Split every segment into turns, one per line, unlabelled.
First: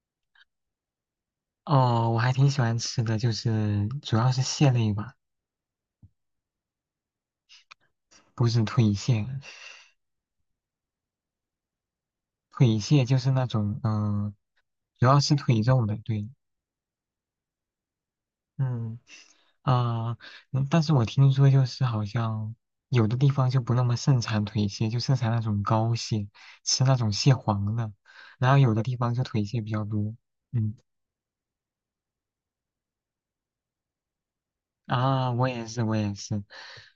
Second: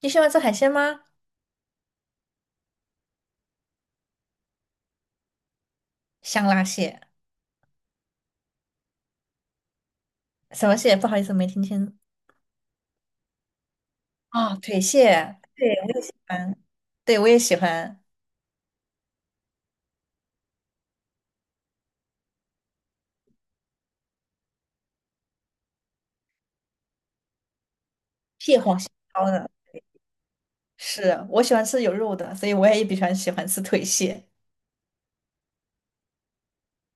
你喜欢吃海鲜吗？
哦，我还挺喜欢吃的，就是主要是蟹类吧，
香辣蟹，
不是腿蟹。
什么蟹？不好意思，没听清。
腿蟹就是那种，
啊。腿
主要是
蟹，
腿
对，
肉
我
的，
也喜
对，
欢，对，我也喜欢
嗯，啊、但是我听说就是好像有的地方就不那么盛产腿蟹，就盛产那种膏蟹，吃那种蟹黄的，然后
蟹
有
黄
的
蟹
地方就
膏
腿
的。
蟹比较多，嗯。
是，我喜欢吃有肉的，所以我也比较喜欢吃腿蟹。
啊，我也是，我也是。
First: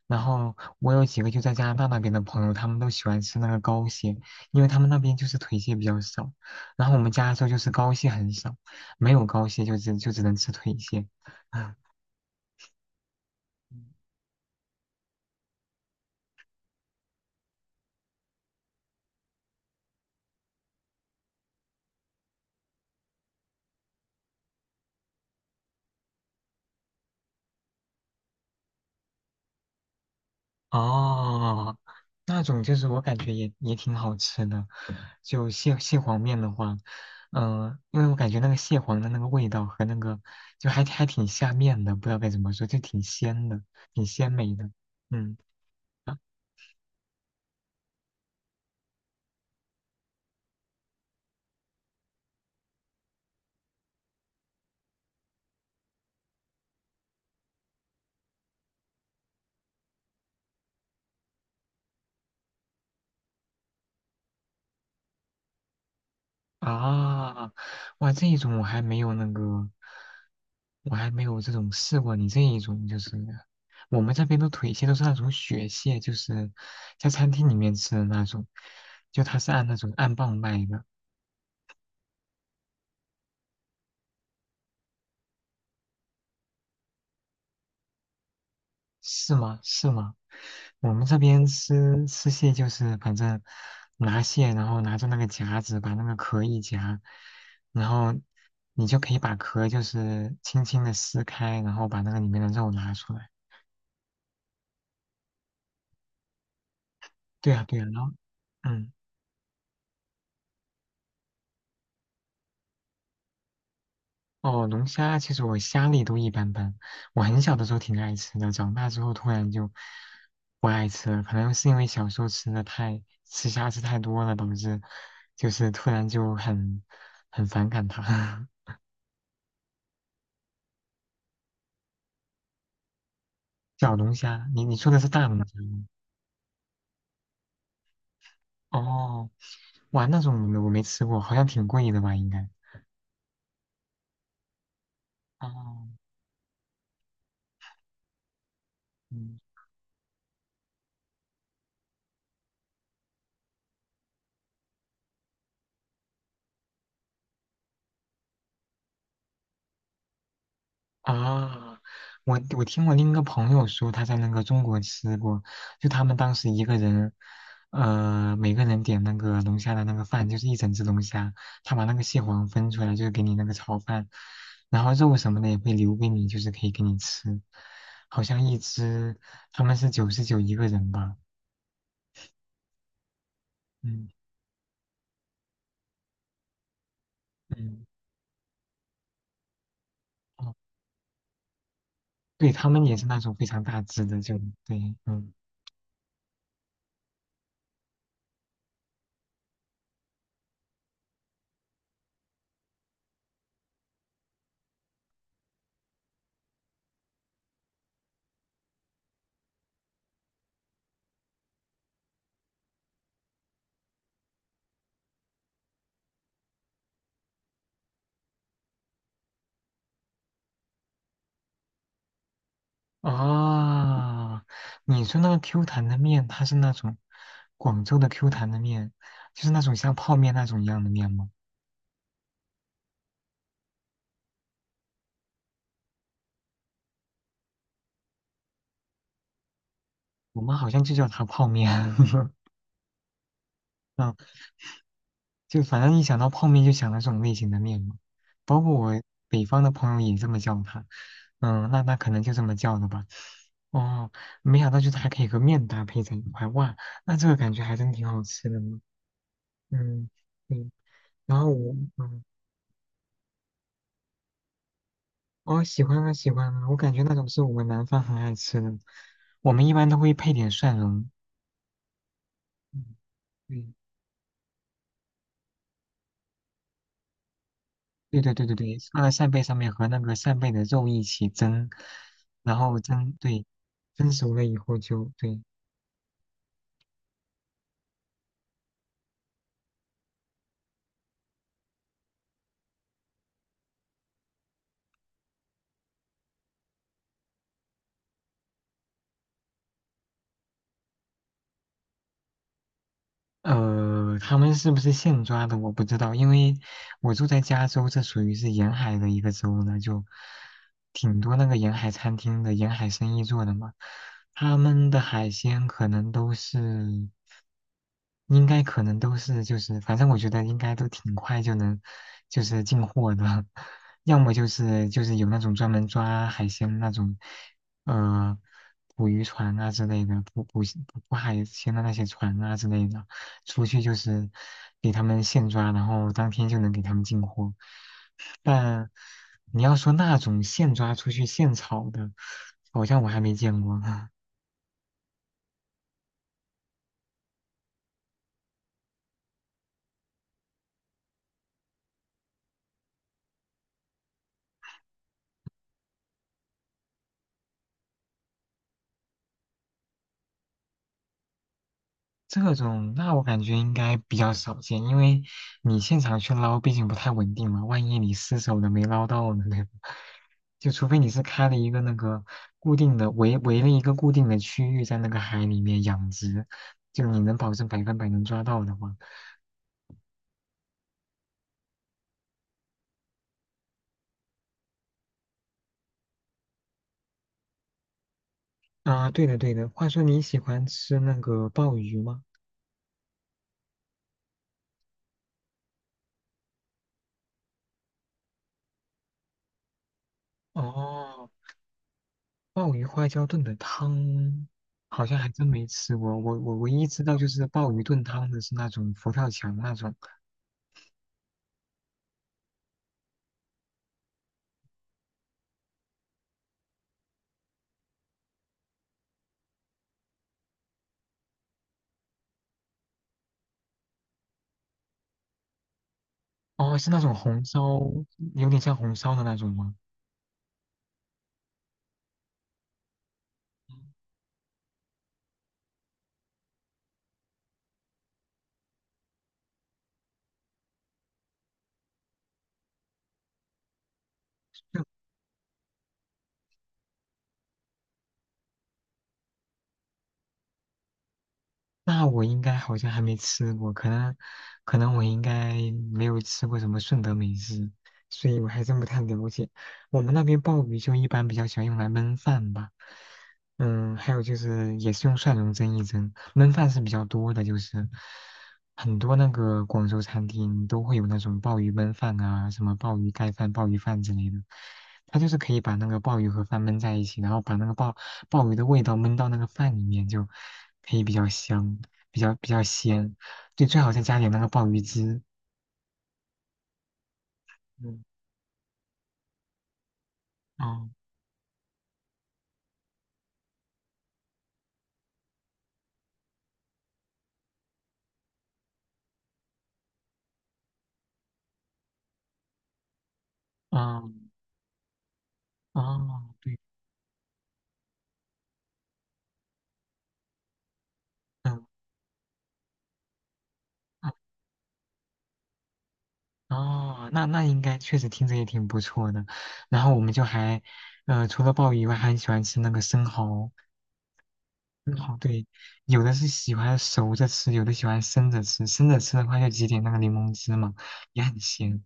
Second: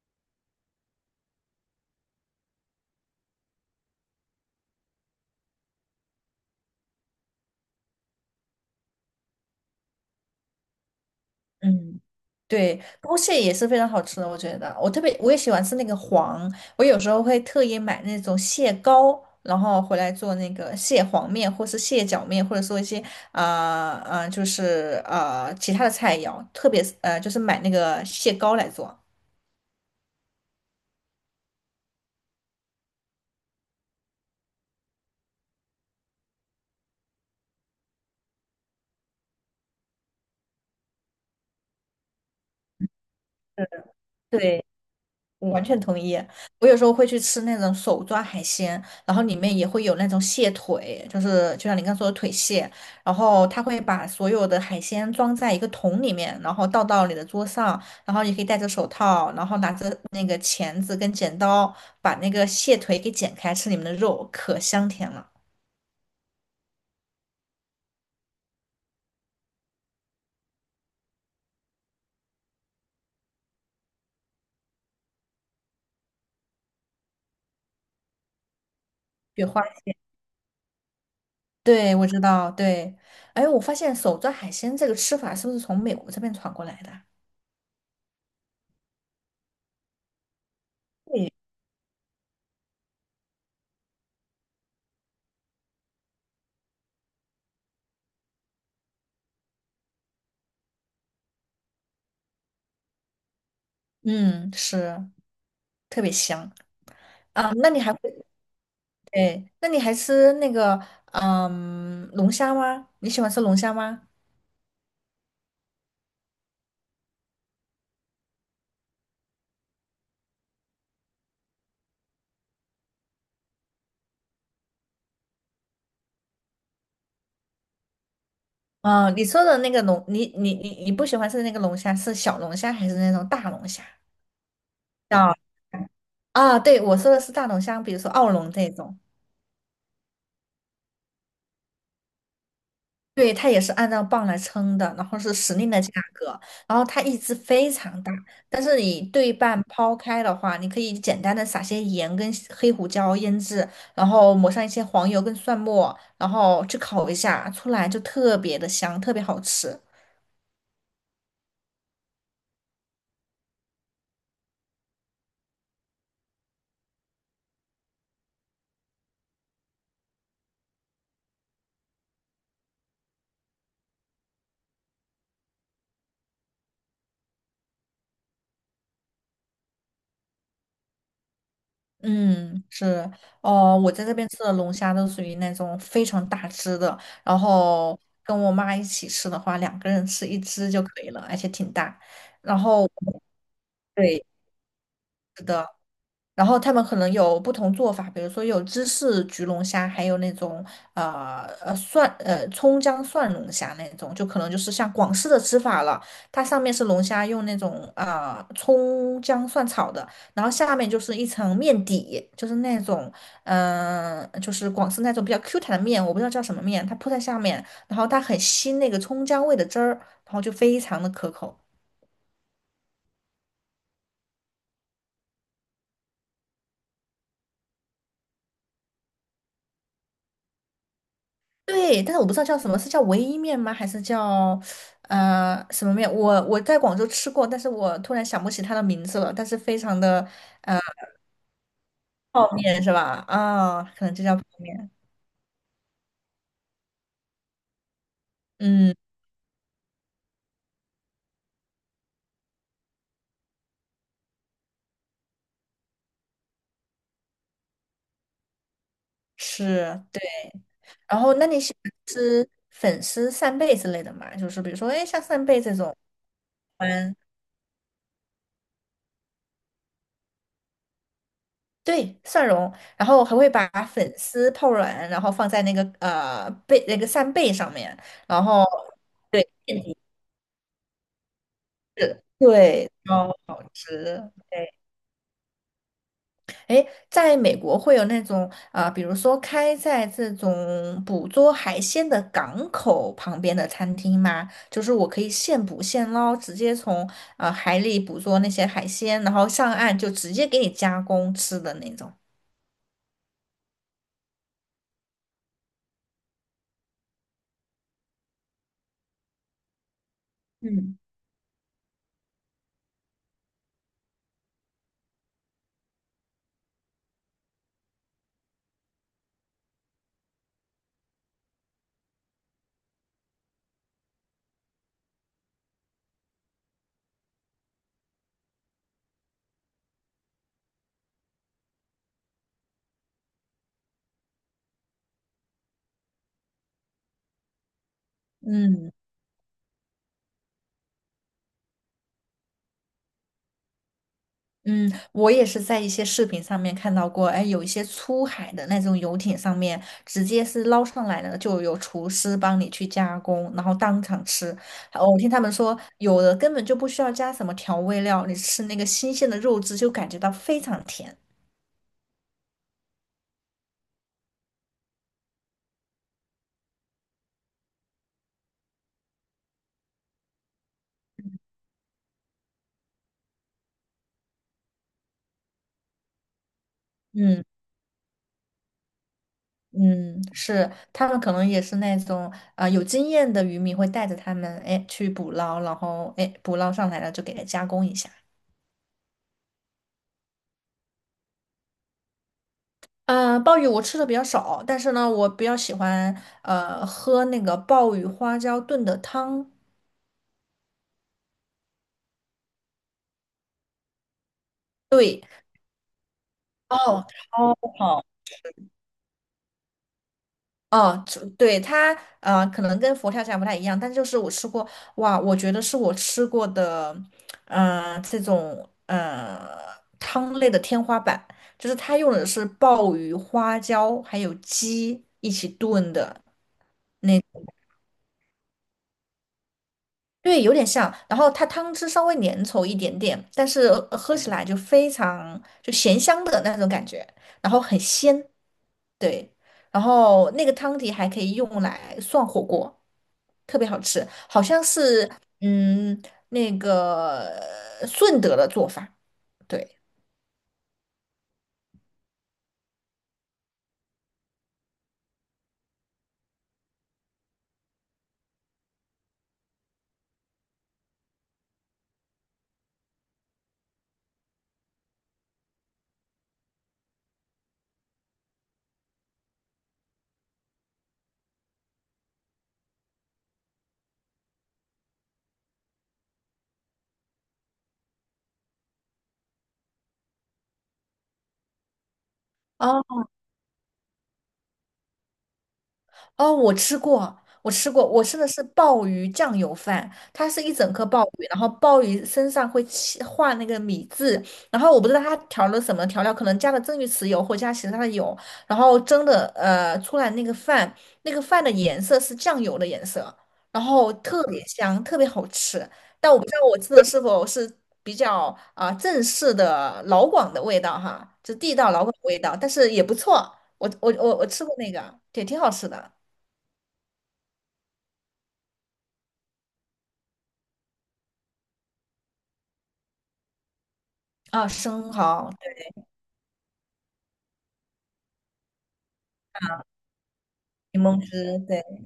然后我有几个就在加拿大那边的朋友，他们都喜欢吃那个膏蟹，因为他们那边就是腿蟹比较少，然后我们加州就是膏蟹很少，没有膏蟹就只能吃腿蟹。
嗯，对，剥蟹也是非常好吃的，我觉得。我特别我也喜欢吃那个黄，我有时候会特意买那种蟹膏，然后回来做那个蟹黄面，或是蟹脚面，或者说一些就是其他的菜肴，特别是就是买那个蟹膏来做。
哦，那种就是我感觉也挺好吃的，就蟹黄面的话，因为我感觉那个蟹黄的那个味道和那个就还挺下面的，不知道该怎么说，就挺鲜的，挺鲜美
对。
的。嗯。
我完全同意。我有时候会去吃那种手抓海鲜，然后里面也会有那种蟹腿，就是就像你刚说的腿蟹，然后他会把所有的海鲜装在一个桶里面，然后倒到你的桌上，然后你可以戴着手套，然后拿着那个钳子跟剪刀把那个蟹腿给剪开，吃里面的肉，可香甜了。
啊，哇，这一种我还没有那个，我还没有这种试过。你这一种就是，我们这边的腿蟹都是那种雪蟹，就是在餐厅里面吃的那种，就它
雪
是
花，
按那种按磅卖的，
对，我知道，对。哎，我发现手抓海鲜这个吃法是不是从美国这边传过来的啊？
是吗？是吗？我们这
对，
边吃蟹就是反正拿蟹，然后拿着那个夹子把那个壳一夹，然后你就可以把壳就是轻轻的撕开，然后把那个里面的肉拿出来。
嗯，是，特别香啊。
对啊，
那
对
你
啊，
还会？
然后，嗯，
对，那你还吃那个龙虾吗？你喜欢吃龙虾吗？
哦，龙虾其实我虾类都一般般，我很小的时候挺爱吃的，长大之后突然就不爱吃了，可能是因为小时候吃的太吃虾吃太多了，导致就是突然就很反感它。
嗯、你说的那个龙，你不喜欢吃那个龙虾，是小龙虾还是那种大龙虾？
小龙虾，你说的是大
叫
龙虾吗？
啊，对，我说的是大龙虾，比如说澳龙这种。
哦，哇，那种我没吃过，好像挺贵的吧？应该。
对，它也是按照磅来称的，然后是时令的
哦，
价格，然后它一只非常大，但是你对
嗯。
半抛开的话，你可以简单的撒些盐跟黑胡椒腌制，然后抹上一些黄油跟蒜末，然后去烤一下，出来就特别的香，特别好吃。
啊，我听我另一个朋友说，他在那个中国吃过，就他们当时一个人，每个人点那个龙虾的那个饭，就是一整只龙虾，他把那个蟹黄分出来，就是给你那个炒饭，然后肉什么的也会留给你，就是可以给你吃，好像一只他们是99一个人吧，
嗯，是。哦，我在
嗯
这边吃的龙虾都属于那种非常大只的，然
嗯，
后跟我妈一起吃的话，两个人吃一
哦，
只就可以了，而且挺大。
对
然
他们
后
也是那种非常大只的，
对。
就对，嗯。
然后他们可能有不同做法，比如说有芝士焗龙虾，还有那种呃呃蒜呃葱姜蒜龙虾那种，就可能就是像广式的吃法了。它上面是龙虾用那种葱姜蒜炒的，然后下面就是一层面底，就是那种就是广式那种比较 Q 弹的面，我不知道叫什么面，它铺在下面，然后它很吸那个葱姜味的汁儿，然后就非常的可口。
啊，你说那个 Q 弹的面，它是那种广州的 Q 弹的面，就是那种像泡面那种一样的面吗？
对，但是我不知道叫什么，是叫唯一面吗？还是叫什么面？我在广州吃过，但是我突然想不起它的名字了。但是非常的。
我们好像就叫它泡面。
泡面是吧？可
嗯，
能就叫泡面。
就反正一想到泡面就想到这种类型的面嘛。包括
嗯，
我北方的朋友也这么叫它。嗯，那可能就这么叫的吧。哦，没想到就是还可以和面搭配在一块，哇，那这个感觉还真挺好吃的呢。
是，
嗯，
对。
对，
然后，
然
那
后
你喜
我，
欢
嗯。
吃粉丝扇贝之类的吗？就是比如说，哎，像扇贝
哦，
这
喜
种，
欢啊，喜欢啊，我感觉那
嗯，
种是我们南方很爱吃的，我们一般都会配点蒜蓉。
对，蒜蓉，然后还会把
嗯，
粉丝泡软，然后放在那个呃贝那个扇贝上面，
对，对
然
对对
后。
对对，放在扇贝
对。
上面和那个扇贝的肉一起蒸，
是，
然后
对，
蒸，
超
对，
好吃。
蒸熟了以
对，
后就对，
哎，在美国会有那种比如说开在这种捕捉海鲜的港口旁边的餐厅吗？就是我可以现捕现捞，直接从海里捕捉那些海鲜，然后上岸就直接给你加工吃的那种。
他们是不是现抓的我不知道，因为我住在加州，这属于是沿海的一个州呢，就
嗯。
挺多那个沿海餐厅的沿海生意做的嘛。他们的海鲜可能都是，应该可能都是就是，反正我觉得应该都挺快就能就是进货的，要么就是有那种专门抓海鲜那种，呃，捕鱼船啊之类的，捕海鲜的那些船啊之类的。出去就是给他们现抓，然后当天就能给他们进货。但
嗯，
你要说那种现抓出去现炒的，好像我还没见过啊。
嗯，我也是在一些视频上面看到过，哎，有一些出海的那种游艇上面，直接是捞上来的，就有厨师帮你去加工，然后当场吃。哦，我听他们说，有的根本就不需要加什么调味料，你吃那个新鲜的肉质就感觉到非常甜。
这种那我感觉应该比较少见，因为你现场去捞，毕竟不太稳定嘛，万一你失手了没捞到呢，对吧？就除非你是开了一个那个固定的围了一个固定的区域在那个海里面养殖，就你能
嗯
保证100%能抓到的话，
嗯，是，他们可能也是那种有经验的渔民会带着他们，哎，去捕捞，然后哎捕捞上来了就给它加工一下。
啊，对的对的。话说你喜欢吃那个鲍鱼吗？
鲍鱼我吃的比较少，但是呢，我比较喜欢喝那个鲍鱼花椒炖的汤。
哦，鲍鱼花椒炖的汤，好像
对，
还真没吃过。我唯一知
哦，
道就是
超
鲍鱼炖
好。
汤的是那种佛跳墙那种，
哦，就对它，可能跟佛跳墙不太一样，但就是我吃过。哇，我觉得是我吃过的，这种汤类的天花板，就是它用的是鲍鱼、花椒还有鸡一起炖的，
哦，是那种红烧，有点像红烧的那种吗？
对，有点像。然后它汤汁稍微粘稠一点点，但是喝起来就非常就咸香的那种感觉，然后很鲜。对，然后那个汤底还可以用来涮火锅，特别好吃。好像是嗯那个顺德的做法。对，
那我应该好像还没吃过，可能我应该没有吃过什么顺德美食，所以我还真不太了解。我们那边鲍鱼就一般比较喜欢用来焖饭吧，嗯，还有就是也是用蒜蓉蒸一蒸，焖饭是比较多的，就是很多那个广州餐厅都会有那种鲍鱼焖饭啊，什么鲍鱼盖饭、鲍鱼饭之类的，它就是可以把那个鲍鱼和饭焖在一起，然后把那个鲍鱼的味道焖到那个饭里面，就可以比较香，比较
啊。
鲜。就最好再加点那个鲍鱼汁。
哦，我吃过，我吃过。我
嗯，
吃的是鲍鱼酱油饭，它是一整颗
哦，
鲍鱼，然后鲍鱼身上会起画那个米字，然后我不知道它调了什么调料，可能加了蒸鱼豉油或加其他的油，然后蒸的出来那个饭，那个饭的颜色是酱油的颜色，然后
哦，
特别香，特别好吃。但我不知
哦，
道
对，
我吃的是否是比较正式的老广的味道哈，就地
嗯，
道老广的味道，但是也不错，我我
啊
我我吃过那个，也挺好吃的。
哦，那应该确实听着也挺不错的。然后我们就还，除了鲍鱼以外，还很喜欢吃那个生蚝。
啊，生
生蚝，
蚝、
对，有的是喜欢熟着吃，有的喜欢生着吃。生着吃的话，就挤点那个柠檬汁嘛，
柠檬
也很
汁，对
鲜。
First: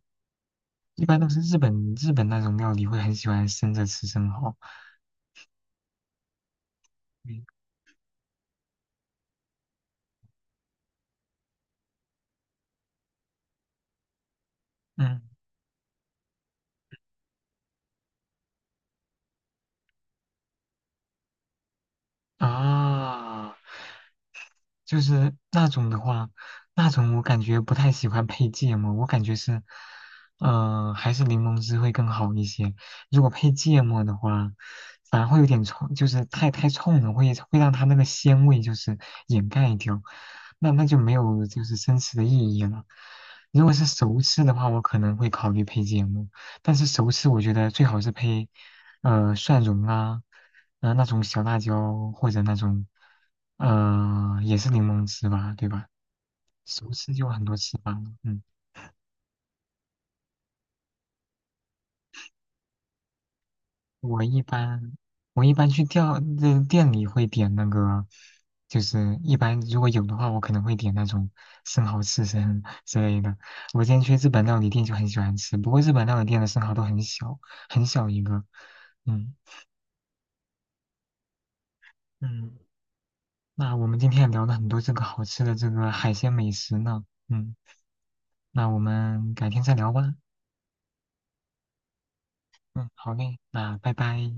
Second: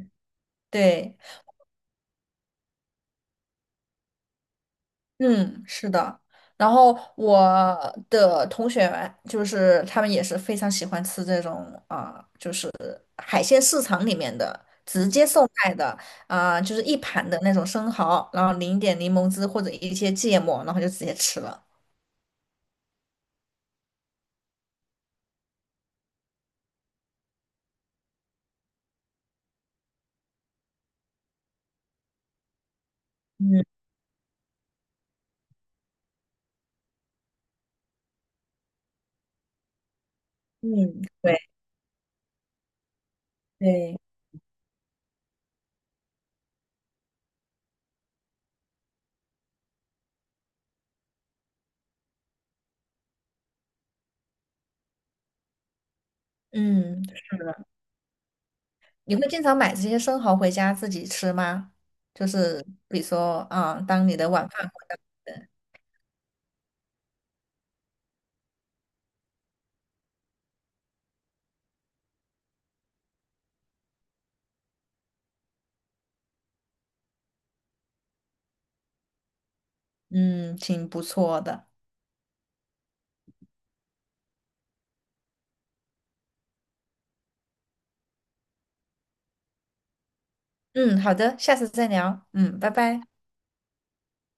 一
对，
般都是日本那种料理会很喜欢生着吃生蚝。
嗯，是的。然后我
嗯
的同学就是他们也是非常喜欢吃这种啊、海鲜市场里面的直
嗯
接售卖的就是一盘的那种生蚝，然后淋一点柠檬汁或者一些芥末，然后就直接吃了。
啊，就是那种的话，那种我感觉不太喜欢配芥末，我感觉是，还是柠檬汁会更好一些。如果配
嗯
芥末的话，反而会有点冲，就是太冲了，会让它那个鲜味就是掩盖掉，那就
嗯，
没
对
有就是真实的意义了。如果是
对。
熟吃的话，我可能会考虑配芥末，但是熟吃我觉得最好是配。蒜蓉啊，那种小辣椒或者那种也是柠檬汁吧，对吧？熟
嗯，
吃就有很多吃法了。嗯，
你会经常买这些生蚝回家自己吃吗？就是比如说当你
我
的
一
晚饭，
般我一般那店里会点那个，就是一般如果有的话，我可能会点那种生蚝刺身 之类的。我之前去日本料理店就很喜欢吃，不过日本料理店的生蚝都很小，很小一个。嗯
嗯，挺不错的。
嗯，那我们今天也聊了很多这个好吃的这个海鲜美食呢。嗯。那我们改天再聊吧。
嗯，好的，下次再聊。嗯，拜
嗯，
拜。
好嘞，那拜拜。